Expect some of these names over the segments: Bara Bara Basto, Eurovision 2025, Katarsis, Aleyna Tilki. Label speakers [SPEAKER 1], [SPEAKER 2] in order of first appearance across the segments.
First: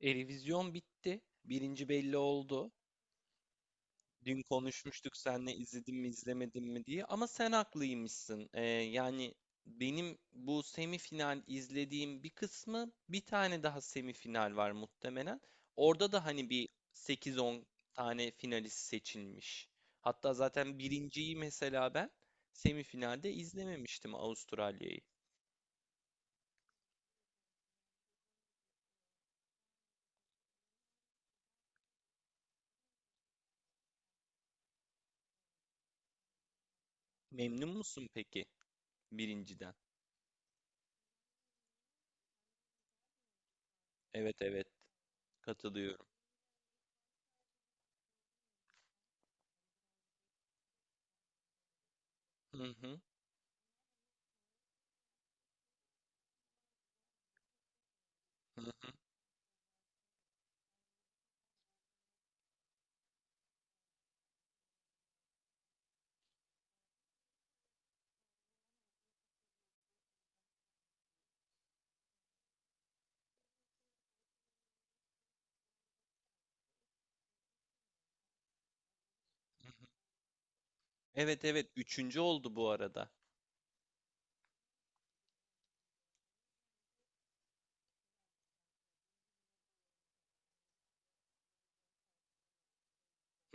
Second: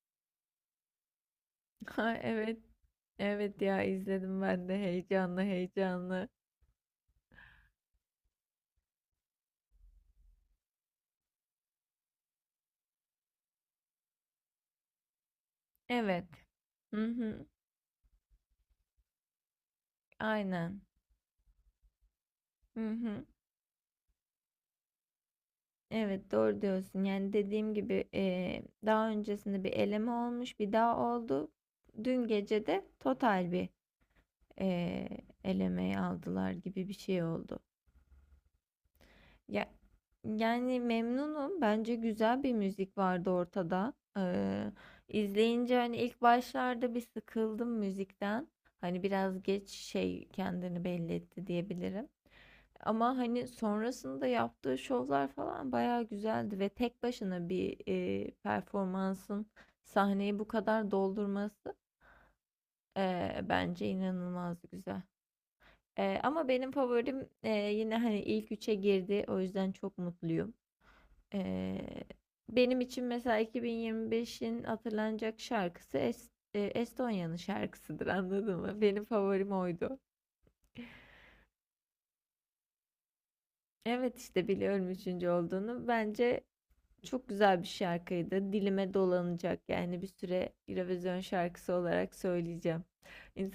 [SPEAKER 1] Revizyon bitti. Birinci
[SPEAKER 2] Ha,
[SPEAKER 1] belli
[SPEAKER 2] evet.
[SPEAKER 1] oldu.
[SPEAKER 2] Evet ya izledim
[SPEAKER 1] Dün
[SPEAKER 2] ben de
[SPEAKER 1] konuşmuştuk
[SPEAKER 2] heyecanlı
[SPEAKER 1] seninle izledim mi
[SPEAKER 2] heyecanlı.
[SPEAKER 1] izlemedim mi diye. Ama sen haklıymışsın. Yani benim bu semifinal izlediğim bir kısmı, bir tane daha semifinal var muhtemelen. Orada da
[SPEAKER 2] Evet.
[SPEAKER 1] hani bir
[SPEAKER 2] Hı
[SPEAKER 1] sekiz
[SPEAKER 2] hı.
[SPEAKER 1] on tane finalist seçilmiş. Hatta zaten
[SPEAKER 2] Aynen.
[SPEAKER 1] birinciyi mesela ben
[SPEAKER 2] Hı hı.
[SPEAKER 1] semifinalde izlememiştim, Avustralya'yı.
[SPEAKER 2] Evet doğru diyorsun. Yani dediğim gibi daha öncesinde bir eleme olmuş, bir daha oldu. Dün gece de total bir eee elemeyi aldılar gibi bir şey oldu.
[SPEAKER 1] Memnun musun peki
[SPEAKER 2] Ya,
[SPEAKER 1] birinciden?
[SPEAKER 2] yani memnunum. Bence güzel bir müzik vardı ortada.
[SPEAKER 1] Evet, evet,
[SPEAKER 2] İzleyince hani
[SPEAKER 1] katılıyorum.
[SPEAKER 2] ilk başlarda bir sıkıldım müzikten. Hani biraz geç şey kendini belli etti diyebilirim.
[SPEAKER 1] Hı hı,
[SPEAKER 2] Ama hani sonrasında yaptığı şovlar falan bayağı güzeldi ve tek başına bir
[SPEAKER 1] hı
[SPEAKER 2] performansın sahneyi bu kadar doldurması bence inanılmaz güzel. Ama benim favorim yine hani ilk üçe girdi. O yüzden çok mutluyum. Ee, Benim için mesela 2025'in hatırlanacak şarkısı Estonya'nın şarkısıdır, anladın mı? Benim favorim
[SPEAKER 1] hı.
[SPEAKER 2] oydu.
[SPEAKER 1] Evet, evet, üçüncü oldu bu arada.
[SPEAKER 2] Evet, işte biliyorum üçüncü olduğunu. Bence çok güzel bir şarkıydı. Dilime dolanacak yani bir süre Eurovision şarkısı olarak söyleyeceğim.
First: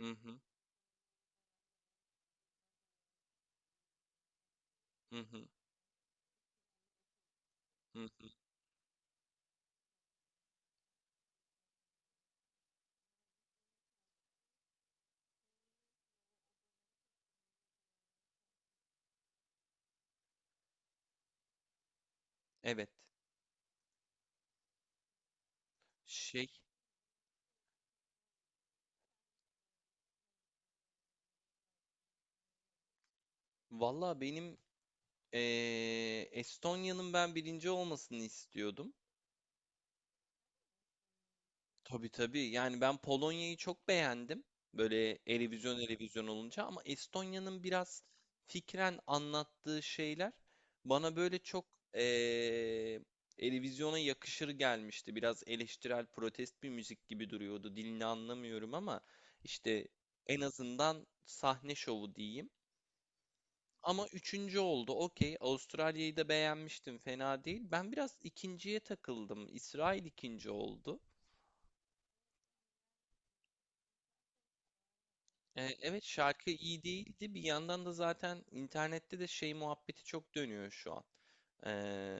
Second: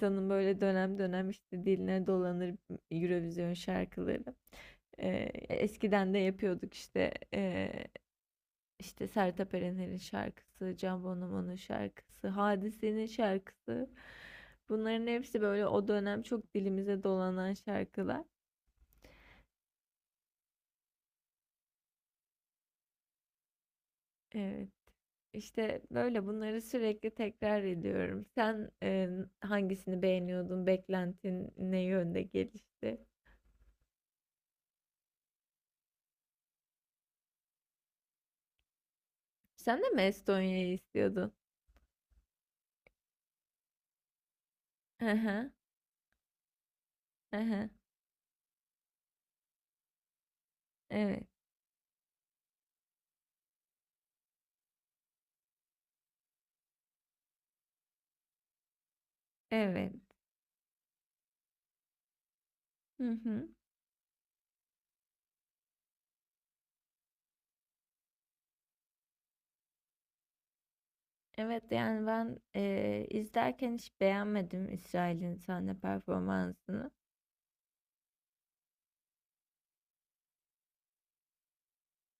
[SPEAKER 1] Hı hı,
[SPEAKER 2] böyle dönem dönem işte diline dolanır Eurovision şarkıları.
[SPEAKER 1] hı hı,
[SPEAKER 2] Eskiden de yapıyorduk işte.
[SPEAKER 1] hı hı.
[SPEAKER 2] İşte Sertab Erener'in şarkısı, Can Bonomo'nun şarkısı, Hadise'nin şarkısı. Bunların hepsi böyle o dönem çok dilimize dolanan şarkılar.
[SPEAKER 1] Evet.
[SPEAKER 2] Evet. İşte böyle
[SPEAKER 1] Şey,
[SPEAKER 2] bunları sürekli tekrar ediyorum. Sen hangisini beğeniyordun? Beklentin ne yönde gelişti?
[SPEAKER 1] valla benim Estonya'nın ben birinci olmasını istiyordum.
[SPEAKER 2] Sen de mi Estonya'yı istiyordun?
[SPEAKER 1] Tabii, tabii. Yani ben Polonya'yı çok beğendim.
[SPEAKER 2] Hı
[SPEAKER 1] Böyle
[SPEAKER 2] hı,
[SPEAKER 1] televizyon televizyon olunca, ama
[SPEAKER 2] hı
[SPEAKER 1] Estonya'nın
[SPEAKER 2] hı.
[SPEAKER 1] biraz fikren anlattığı şeyler bana
[SPEAKER 2] Evet,
[SPEAKER 1] böyle çok eee televizyona yakışır gelmişti. Biraz eleştirel, protest bir müzik gibi duruyordu. Dilini anlamıyorum, ama işte
[SPEAKER 2] evet.
[SPEAKER 1] en azından sahne şovu diyeyim.
[SPEAKER 2] Hı hı.
[SPEAKER 1] Ama üçüncü oldu. Okey. Avustralya'yı da beğenmiştim. Fena değil. Ben biraz ikinciye takıldım. İsrail ikinci oldu.
[SPEAKER 2] Evet yani ben izlerken hiç beğenmedim İsrail'in sahne
[SPEAKER 1] Evet, şarkı iyi
[SPEAKER 2] performansını.
[SPEAKER 1] değildi. Bir yandan da zaten internette de şey muhabbeti çok dönüyor şu an. Ee,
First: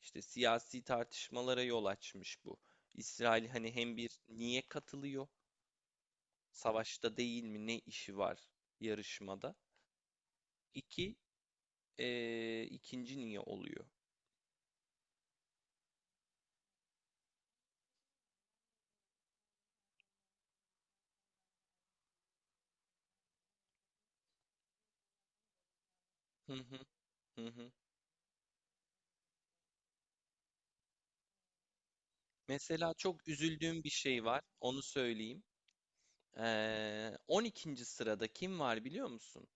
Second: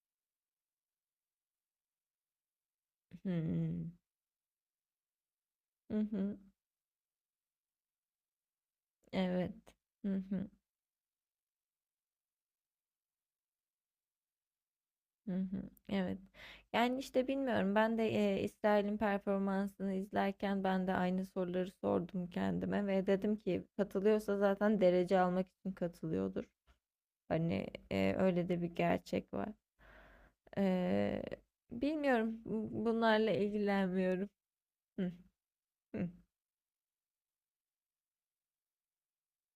[SPEAKER 1] işte siyasi tartışmalara yol açmış bu. İsrail hani
[SPEAKER 2] Hmm.
[SPEAKER 1] hem bir, niye katılıyor?
[SPEAKER 2] Hı hı.
[SPEAKER 1] Savaşta değil mi? Ne işi var
[SPEAKER 2] Evet.
[SPEAKER 1] yarışmada?
[SPEAKER 2] Hı hı.
[SPEAKER 1] İki, ikinci niye oluyor?
[SPEAKER 2] Hı hı. Evet. Yani, işte, bilmiyorum. Ben de, İsrail'in performansını izlerken ben de aynı soruları sordum kendime ve dedim ki katılıyorsa zaten derece almak için katılıyordur.
[SPEAKER 1] Hı hı, hı
[SPEAKER 2] Hani,
[SPEAKER 1] hı.
[SPEAKER 2] öyle de bir gerçek var. Eee, Bilmiyorum.
[SPEAKER 1] Mesela çok
[SPEAKER 2] Bunlarla
[SPEAKER 1] üzüldüğüm bir şey
[SPEAKER 2] ilgilenmiyorum.
[SPEAKER 1] var. Onu
[SPEAKER 2] Hıh.
[SPEAKER 1] söyleyeyim.
[SPEAKER 2] Hıh.
[SPEAKER 1] 12. sırada kim var biliyor musun?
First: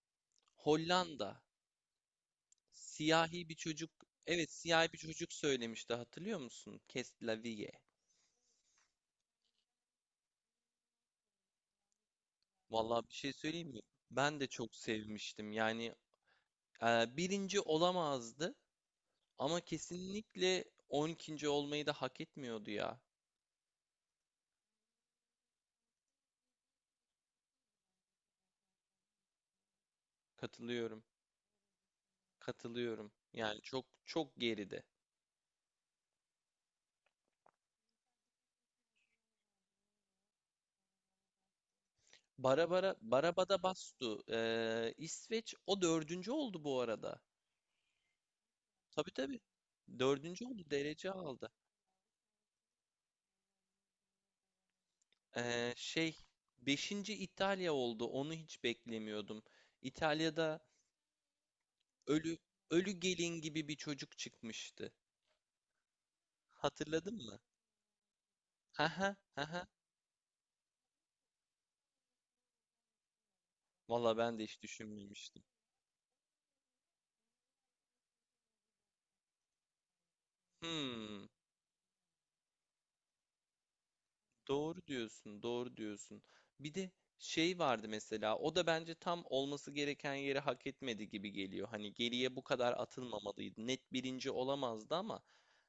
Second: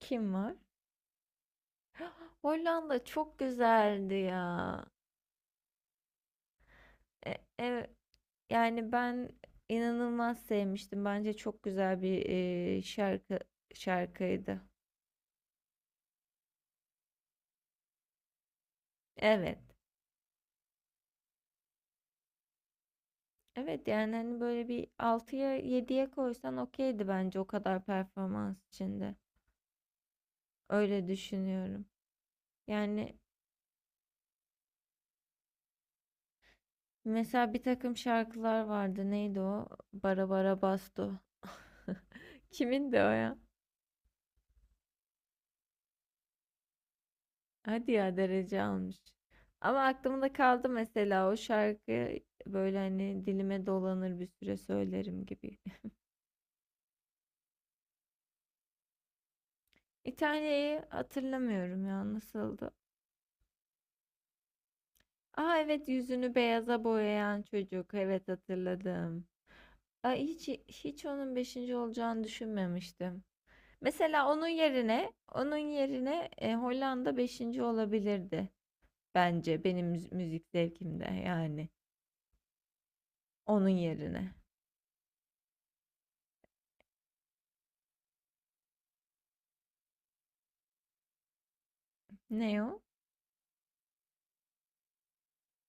[SPEAKER 2] Kim var?
[SPEAKER 1] Hollanda.
[SPEAKER 2] Hollanda çok
[SPEAKER 1] Siyahi bir çocuk,
[SPEAKER 2] güzeldi
[SPEAKER 1] evet,
[SPEAKER 2] ya.
[SPEAKER 1] siyahi bir çocuk söylemişti, hatırlıyor musun?
[SPEAKER 2] E ev Yani ben inanılmaz sevmiştim. Bence çok güzel bir e,
[SPEAKER 1] Vallahi bir şey
[SPEAKER 2] şarkı
[SPEAKER 1] söyleyeyim mi? Ben de
[SPEAKER 2] şarkıydı.
[SPEAKER 1] çok sevmiştim. Yani birinci olamazdı
[SPEAKER 2] Evet.
[SPEAKER 1] ama kesinlikle 12. olmayı da hak etmiyordu ya.
[SPEAKER 2] Evet yani hani böyle bir altıya yediye koysan okeydi bence o kadar performans içinde.
[SPEAKER 1] Katılıyorum.
[SPEAKER 2] Öyle düşünüyorum.
[SPEAKER 1] Katılıyorum.
[SPEAKER 2] Yani
[SPEAKER 1] Yani çok çok geride.
[SPEAKER 2] mesela bir takım şarkılar vardı. Neydi o? Bara Bara Basto. Kimin de
[SPEAKER 1] Barabara
[SPEAKER 2] o ya?
[SPEAKER 1] Barabada Bastu. İsveç o dördüncü oldu bu arada.
[SPEAKER 2] Hadi ya, derece almış.
[SPEAKER 1] Tabii, tabii.
[SPEAKER 2] Ama aklımda
[SPEAKER 1] Dördüncü oldu,
[SPEAKER 2] kaldı
[SPEAKER 1] derece
[SPEAKER 2] mesela o
[SPEAKER 1] aldı.
[SPEAKER 2] şarkı, böyle hani dilime dolanır bir süre söylerim gibi.
[SPEAKER 1] Ee, şey Beşinci İtalya oldu. Onu hiç beklemiyordum. İtalya'da
[SPEAKER 2] İtalya'yı hatırlamıyorum ya,
[SPEAKER 1] ölü
[SPEAKER 2] nasıldı?
[SPEAKER 1] ölü gelin gibi bir çocuk çıkmıştı.
[SPEAKER 2] Aa, evet, yüzünü beyaza
[SPEAKER 1] Hatırladın mı?
[SPEAKER 2] boyayan çocuk. Evet,
[SPEAKER 1] Haha,
[SPEAKER 2] hatırladım.
[SPEAKER 1] haha.
[SPEAKER 2] Aa, hiç hiç onun beşinci olacağını düşünmemiştim.
[SPEAKER 1] Valla,
[SPEAKER 2] Mesela
[SPEAKER 1] ben de hiç düşünmemiştim.
[SPEAKER 2] onun yerine Hollanda beşinci olabilirdi bence benim müzik zevkimde,
[SPEAKER 1] Hmm,
[SPEAKER 2] yani onun yerine.
[SPEAKER 1] doğru diyorsun, doğru diyorsun. Bir de şey vardı mesela. O da bence tam olması gereken yeri hak etmedi gibi geliyor. Hani geriye bu
[SPEAKER 2] Ne
[SPEAKER 1] kadar
[SPEAKER 2] o?
[SPEAKER 1] atılmamalıydı. Net birinci olamazdı ama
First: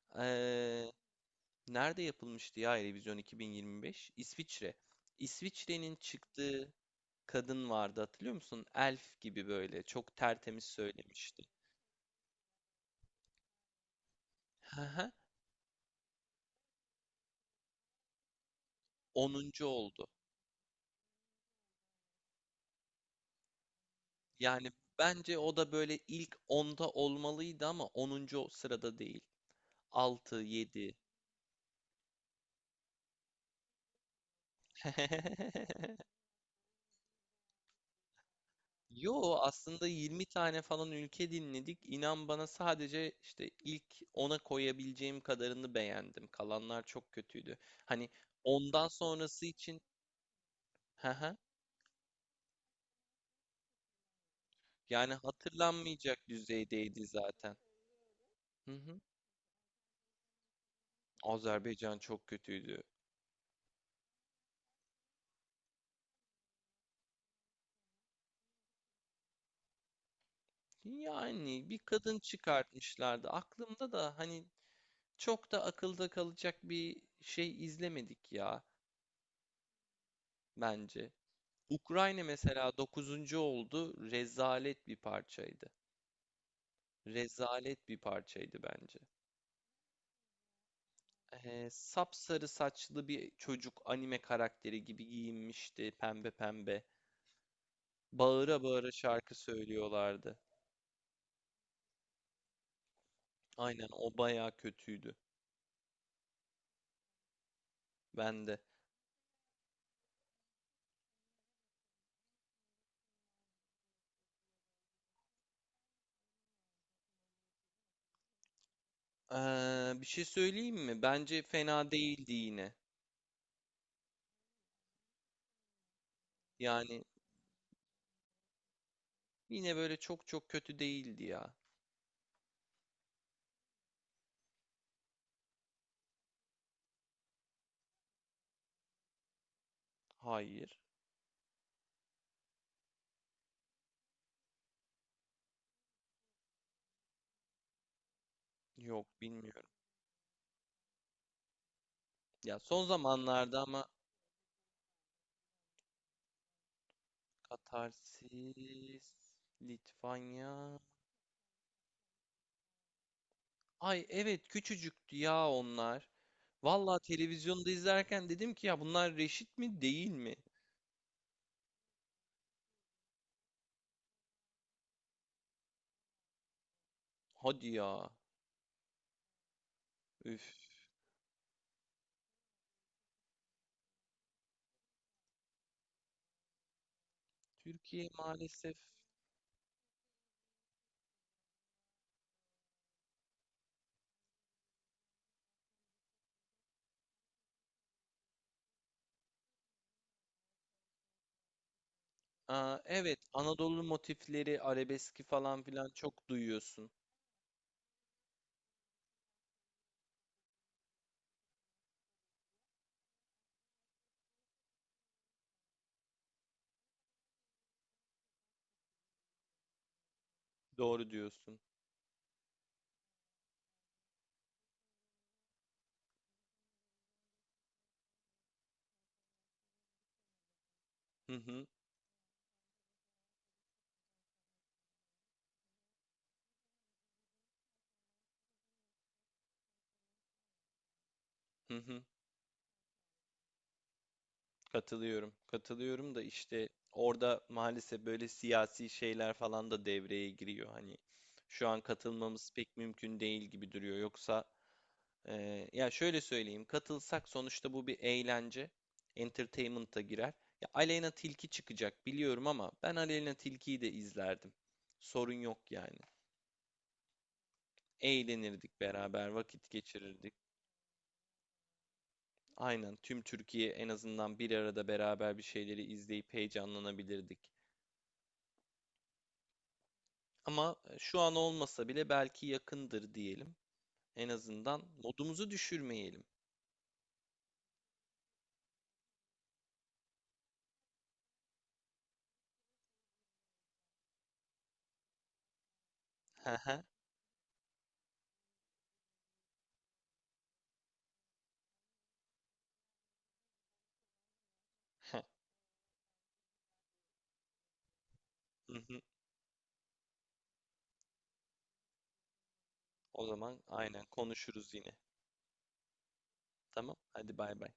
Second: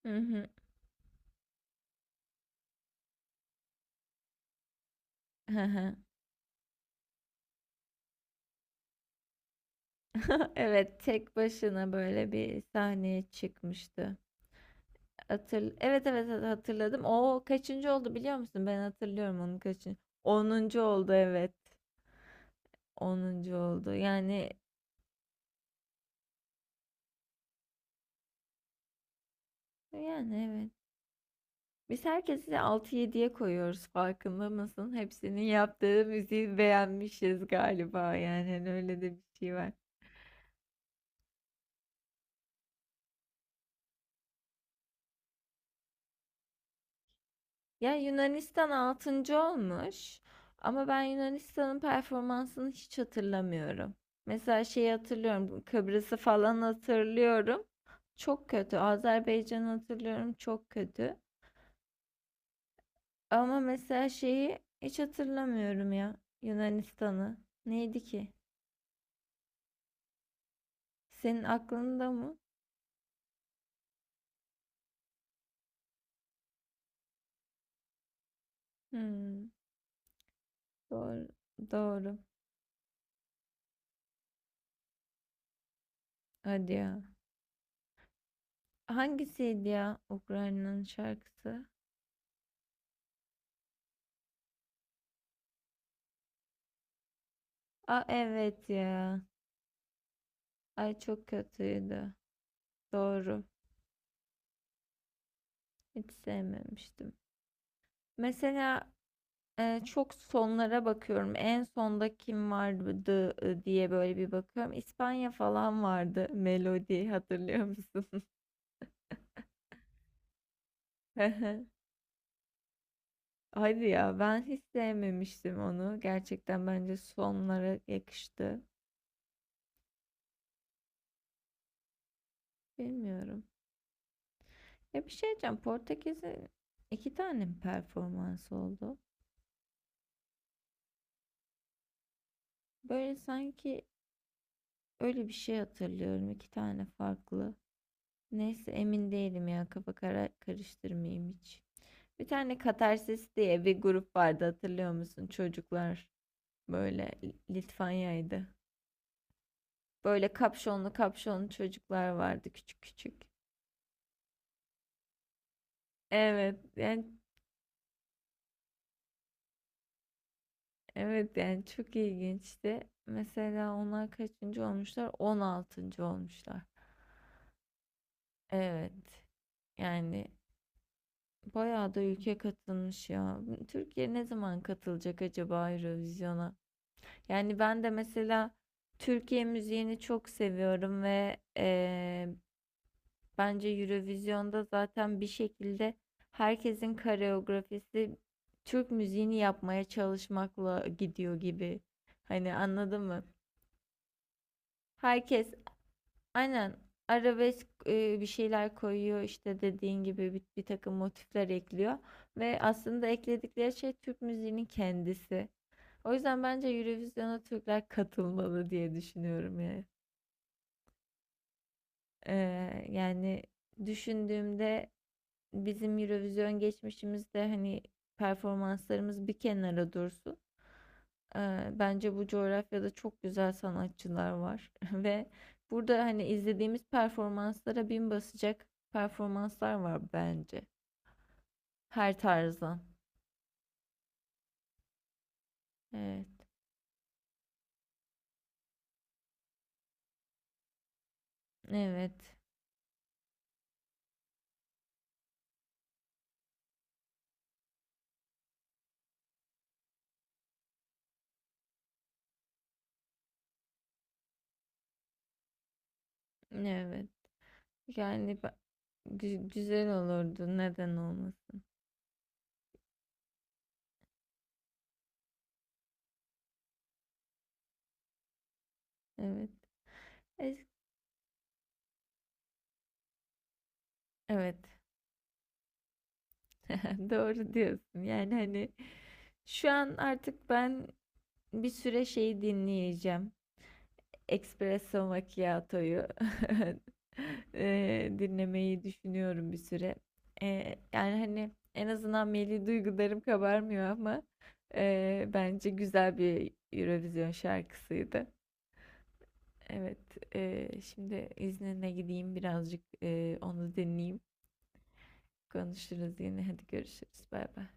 [SPEAKER 2] Hı hı.
[SPEAKER 1] ee, nerede yapılmıştı ya Eurovision 2025? İsviçre.
[SPEAKER 2] Hı hı.
[SPEAKER 1] İsviçre'nin çıktığı kadın vardı, hatırlıyor musun? Elf gibi böyle çok tertemiz
[SPEAKER 2] Evet, tek
[SPEAKER 1] söylemişti.
[SPEAKER 2] başına böyle bir sahneye çıkmıştı.
[SPEAKER 1] Hı hı.
[SPEAKER 2] Evet, evet, hatırladım. O kaçıncı oldu, biliyor musun? Ben hatırlıyorum onun
[SPEAKER 1] 10.
[SPEAKER 2] kaçıncı.
[SPEAKER 1] oldu.
[SPEAKER 2] 10. oldu, evet. 10. oldu.
[SPEAKER 1] Yani bence o da böyle ilk onda olmalıydı, ama 10. sırada değil.
[SPEAKER 2] Yani,
[SPEAKER 1] Altı,
[SPEAKER 2] evet.
[SPEAKER 1] yedi.
[SPEAKER 2] Biz herkesi altı yediye koyuyoruz, farkında mısın? Hepsinin yaptığı müziği beğenmişiz galiba. Yani hani öyle de bir
[SPEAKER 1] Yo,
[SPEAKER 2] şey var.
[SPEAKER 1] aslında 20 tane falan ülke dinledik. İnan bana, sadece işte ilk ona koyabileceğim kadarını beğendim. Kalanlar çok kötüydü.
[SPEAKER 2] Ya,
[SPEAKER 1] Hani
[SPEAKER 2] Yunanistan
[SPEAKER 1] ondan
[SPEAKER 2] 6.
[SPEAKER 1] sonrası için.
[SPEAKER 2] olmuş ama ben
[SPEAKER 1] hı hı,
[SPEAKER 2] Yunanistan'ın performansını hiç hatırlamıyorum. Mesela şeyi
[SPEAKER 1] Yani
[SPEAKER 2] hatırlıyorum, bu Kıbrıs'ı
[SPEAKER 1] hatırlanmayacak
[SPEAKER 2] falan
[SPEAKER 1] düzeydeydi zaten.
[SPEAKER 2] hatırlıyorum. Çok
[SPEAKER 1] Hı
[SPEAKER 2] kötü.
[SPEAKER 1] hı.
[SPEAKER 2] Azerbaycan'ı hatırlıyorum, çok kötü.
[SPEAKER 1] Azerbaycan çok kötüydü.
[SPEAKER 2] Ama mesela şeyi hiç hatırlamıyorum ya, Yunanistan'ı. Neydi ki? Senin
[SPEAKER 1] Yani bir
[SPEAKER 2] aklında
[SPEAKER 1] kadın
[SPEAKER 2] mı?
[SPEAKER 1] çıkartmışlardı. Aklımda da hani çok da akılda kalacak bir şey izlemedik ya
[SPEAKER 2] Hmm,
[SPEAKER 1] bence.
[SPEAKER 2] doğru, doğru.
[SPEAKER 1] Ukrayna mesela 9. oldu. Rezalet bir parçaydı.
[SPEAKER 2] Hadi ya.
[SPEAKER 1] Rezalet bir parçaydı bence.
[SPEAKER 2] Hangisiydi ya Ukrayna'nın şarkısı?
[SPEAKER 1] Sapsarı saçlı bir çocuk, anime karakteri gibi giyinmişti pembe pembe.
[SPEAKER 2] Aa,
[SPEAKER 1] Bağıra
[SPEAKER 2] evet
[SPEAKER 1] bağıra
[SPEAKER 2] ya.
[SPEAKER 1] şarkı söylüyorlardı.
[SPEAKER 2] Ay, çok kötüydü. Doğru.
[SPEAKER 1] Aynen, o bayağı kötüydü.
[SPEAKER 2] Hiç sevmemiştim.
[SPEAKER 1] Ben de.
[SPEAKER 2] Mesela çok sonlara bakıyorum. En sonda kim vardı diye böyle bir bakıyorum. İspanya falan vardı. Melodi, hatırlıyor musun?
[SPEAKER 1] Bir şey söyleyeyim mi? Bence fena değildi yine.
[SPEAKER 2] Hadi ya, ben hiç sevmemiştim onu. Gerçekten bence
[SPEAKER 1] Yani
[SPEAKER 2] sonlara yakıştı.
[SPEAKER 1] yine böyle çok çok kötü değildi ya.
[SPEAKER 2] Bilmiyorum. Ya, bir şey diyeceğim. Portekiz'in iki tane mi performansı oldu?
[SPEAKER 1] Hayır.
[SPEAKER 2] Böyle sanki öyle bir şey hatırlıyorum. İki tane farklı. Neyse,
[SPEAKER 1] Yok,
[SPEAKER 2] emin değilim
[SPEAKER 1] bilmiyorum.
[SPEAKER 2] ya. Kafa karıştırmayayım hiç. Bir tane
[SPEAKER 1] Ya, son
[SPEAKER 2] Katarsis
[SPEAKER 1] zamanlarda
[SPEAKER 2] diye bir
[SPEAKER 1] ama.
[SPEAKER 2] grup vardı, hatırlıyor musun? Çocuklar böyle Litvanya'ydı.
[SPEAKER 1] Katarsis,
[SPEAKER 2] Böyle
[SPEAKER 1] Litvanya.
[SPEAKER 2] kapşonlu kapşonlu çocuklar vardı, küçük küçük.
[SPEAKER 1] Ay, evet, küçücüktü ya onlar.
[SPEAKER 2] Evet
[SPEAKER 1] Vallahi
[SPEAKER 2] yani
[SPEAKER 1] televizyonda izlerken dedim ki ya bunlar reşit mi değil mi?
[SPEAKER 2] evet yani çok ilginçti. Mesela onlar kaçıncı olmuşlar? 16. olmuşlar.
[SPEAKER 1] Hadi ya.
[SPEAKER 2] Evet. Yani
[SPEAKER 1] Üf.
[SPEAKER 2] bayağı da ülke katılmış ya. Türkiye ne zaman katılacak acaba Eurovision'a? Yani ben de
[SPEAKER 1] Türkiye
[SPEAKER 2] mesela
[SPEAKER 1] maalesef.
[SPEAKER 2] Türkiye müziğini çok seviyorum ve bence Eurovision'da zaten bir şekilde herkesin koreografisi Türk müziğini yapmaya çalışmakla gidiyor gibi. Hani,
[SPEAKER 1] Aa,
[SPEAKER 2] anladın
[SPEAKER 1] evet,
[SPEAKER 2] mı?
[SPEAKER 1] Anadolu motifleri, arabeski
[SPEAKER 2] Herkes
[SPEAKER 1] falan filan çok
[SPEAKER 2] aynen
[SPEAKER 1] duyuyorsun.
[SPEAKER 2] arabesk bir şeyler koyuyor işte, dediğin gibi bir takım motifler ekliyor ve aslında ekledikleri şey Türk müziğinin kendisi. O yüzden bence Eurovision'a Türkler katılmalı diye düşünüyorum yani.
[SPEAKER 1] Doğru diyorsun.
[SPEAKER 2] Yani düşündüğümde bizim Eurovision geçmişimizde hani performanslarımız bir kenara dursun.
[SPEAKER 1] Hı hı,
[SPEAKER 2] Bence bu coğrafyada çok güzel sanatçılar var ve burada hani izlediğimiz performanslara bin basacak performanslar var bence.
[SPEAKER 1] hı hı.
[SPEAKER 2] Her tarzdan.
[SPEAKER 1] Katılıyorum. Katılıyorum da
[SPEAKER 2] Evet,
[SPEAKER 1] işte orada maalesef böyle siyasi şeyler falan da devreye giriyor. Hani şu an
[SPEAKER 2] evet,
[SPEAKER 1] katılmamız pek mümkün değil gibi duruyor. Yoksa. Ya şöyle söyleyeyim. Katılsak, sonuçta bu bir eğlence. Entertainment'a girer. Ya, Aleyna Tilki çıkacak biliyorum ama ben Aleyna Tilki'yi de izlerdim. Sorun yok yani.
[SPEAKER 2] evet. Yani
[SPEAKER 1] Eğlenirdik beraber, vakit
[SPEAKER 2] güzel
[SPEAKER 1] geçirirdik.
[SPEAKER 2] olurdu. Neden olmasın?
[SPEAKER 1] Aynen, tüm Türkiye en azından bir arada beraber bir şeyleri izleyip heyecanlanabilirdik.
[SPEAKER 2] Evet. Es-
[SPEAKER 1] Ama şu an olmasa bile belki yakındır diyelim. En
[SPEAKER 2] Evet.
[SPEAKER 1] azından modumuzu düşürmeyelim.
[SPEAKER 2] Doğru diyorsun. Yani hani şu an artık ben bir süre şey dinleyeceğim. Espresso Macchiato'yu dinlemeyi düşünüyorum bir süre. Yani hani en azından milli duygularım kabarmıyor ama bence güzel bir Eurovision şarkısıydı.
[SPEAKER 1] Hı hı.
[SPEAKER 2] Evet, şimdi iznine gideyim birazcık
[SPEAKER 1] O zaman
[SPEAKER 2] onu
[SPEAKER 1] aynen
[SPEAKER 2] dinleyeyim.
[SPEAKER 1] konuşuruz yine.
[SPEAKER 2] Konuşuruz yine. Hadi
[SPEAKER 1] Tamam,
[SPEAKER 2] görüşürüz.
[SPEAKER 1] hadi,
[SPEAKER 2] Bay
[SPEAKER 1] bay
[SPEAKER 2] bay.
[SPEAKER 1] bay.